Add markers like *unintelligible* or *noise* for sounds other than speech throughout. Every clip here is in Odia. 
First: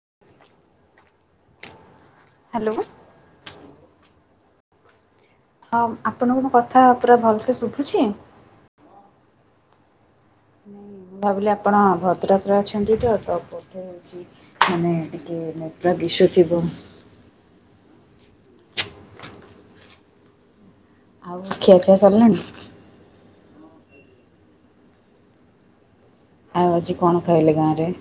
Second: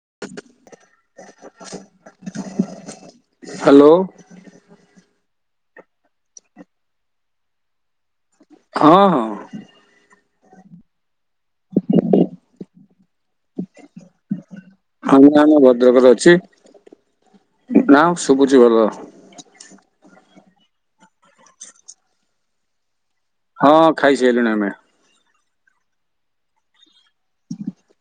*unintelligible* Hello hello. ହଁ ଆପଣଙ୍କୁ ମୋ କଥା ପୁରା ଭଲସେ ଶୁଭୁଛି? ହଁ ହଁ। ମୁଁ ଭାବିଲି ଆପଣ ଭଦ୍ରକରେ ଅଛନ୍ତି ତ ପଠେ ହେଉଛି ଆଜ୍ଞା ଭଦ୍ରକରେ ଅଛି ନା ଶୁଭୁଛି ଭଲ। *inaudible* ଆଉ ଖିଆପିଆ ସାରିଲାଣି? ହଁ ଖାଇସାଇଲୁଣି ଆମେ। ଆଉ ଆଜି କଣ ଖାଇଲେ ଗାଁ ରେ?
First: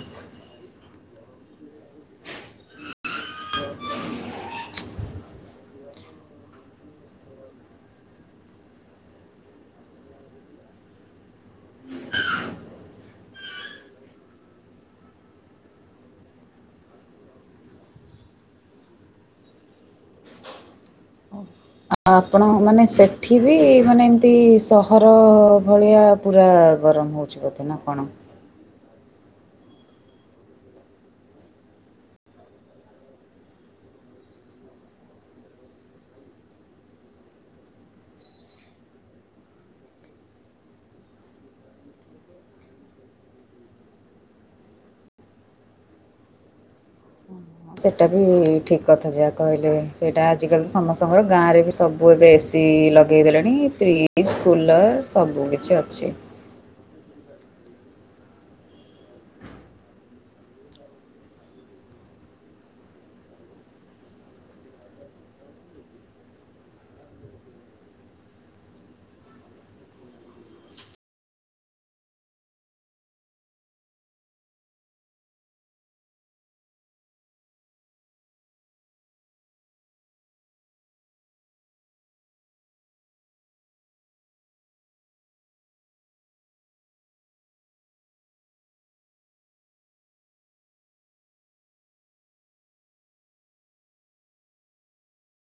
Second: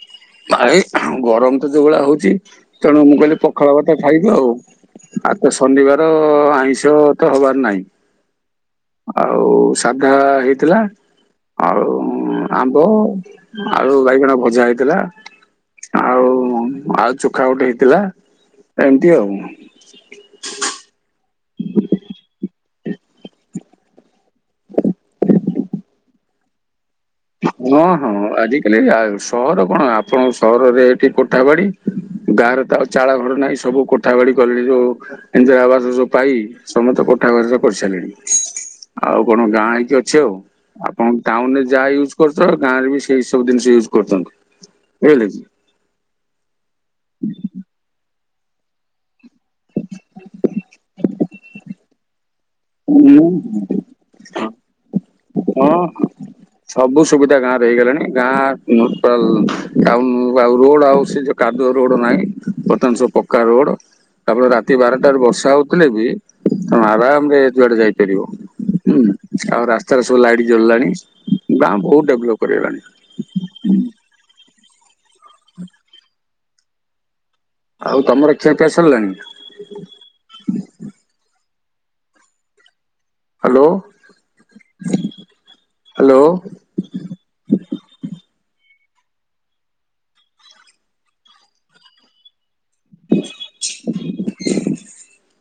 *inaudible* ଭାଇ ଗରମ ତ ଯୋଉ ଭଳିଆ ହଉଛି ତେଣୁ ମୁଁ କହିଲି ପଖାଳ ଭାତ ଖାଇବି ଆଉ। ଆଉ ତ ଶନିବାର ଆଇଁଷ ତ ହବାର ନାହିଁ। ଆଉ ସାଧା ହୋଇଥିଲା। ଆଉ ଆମ୍ବ, ଆଳୁ, ବାଇଗଣ ଭଜା ହେଇଥିଲା। ଆଉ ଆଉ ଚୋଖା ଗୋଟେ ହେଇଥିଲା ଏମିତି ଆଉ। *inaudible* ଆ ଆପଣ ମାନେ ସେଠି ବି ମାନେ ଏମିତି ସହର ଭଳିଆ ପୁରା ଗରମ ହେଉଛି ବୋଧେ ନା କଣ? ହେଲେ ସହର କଣ ଆପଣଙ୍କ ସହରରେ ଏଠି କୋଠା ବାଡି ଗାଁ ରେ ତ ଆଉ ଚାଳ ଘର ନାହିଁ ସବୁ କୋଠା ଗଡି କଲେଣି ଯୋଉ ଇନ୍ଦିରା ଆବାସ ଯୋଉ ପାଇ ସମସ୍ତେ କୋଠା ଗଡିରେ କରିସାରିଲେଣି। ଆଉ କଣ ଗାଁ ହେଇକି ଅଛି ଆଉ ଆପଣ ଟାଉନ ରେ ଯାହା ହେଉ ଆ ଗାଁରେ ବି ସେଇ ସବୁ ଜିନିଷ ୟୁଜ କରୁଛନ୍ତି ବୁଝିଲେ କି? ହୁଁ। ସେଇଟା ବି ଠିକ କଥା ଯାହା କହିଲେ ସେଇଟା ଆଜିକାଲି ତ ସମସ୍ତଙ୍କର ଗାଁରେ ବି ସବୁ ବେଶ ଲଗେଇ ଦେଲେଣି ଫ୍ରିଜ, କୁଲର୍ ସବୁ ହଁ କିଛି ହଁ ଅଛି। ସବୁ ସୁବିଧା ଗାଁ ରେ ହେଇଗଲାଣି ଗାଁ ଆ ରୋଡ ଆଉ ସେ ଯୋଉ କାଦୁଅ ରୋଡ ନାହିଁ ବର୍ତ୍ତମାନ ସବୁ ପକ୍କା ରୋଡ୍। ତାପରେ ରାତି ବାରଟାରେ ବର୍ଷା ହୋଉଥିଲେ ବି ତମେ ଆରାମରେ ଯୁଆଡେ ଯାଇପାରିବ। ହୁଁ ଆଉ ରାସ୍ତାରେ ସବୁ ଲାଇଟି ଜଳିଲାଣି ଗାଁ ବୋହୁତ ଡେଭଲପ୍ କରି ଗଲାଣି। ହଁ ଆଉ ତମର ଖିଆ ପିଆ ସାରିଲାଣି? Hello hello. ଆ *inaudible* *inaudible*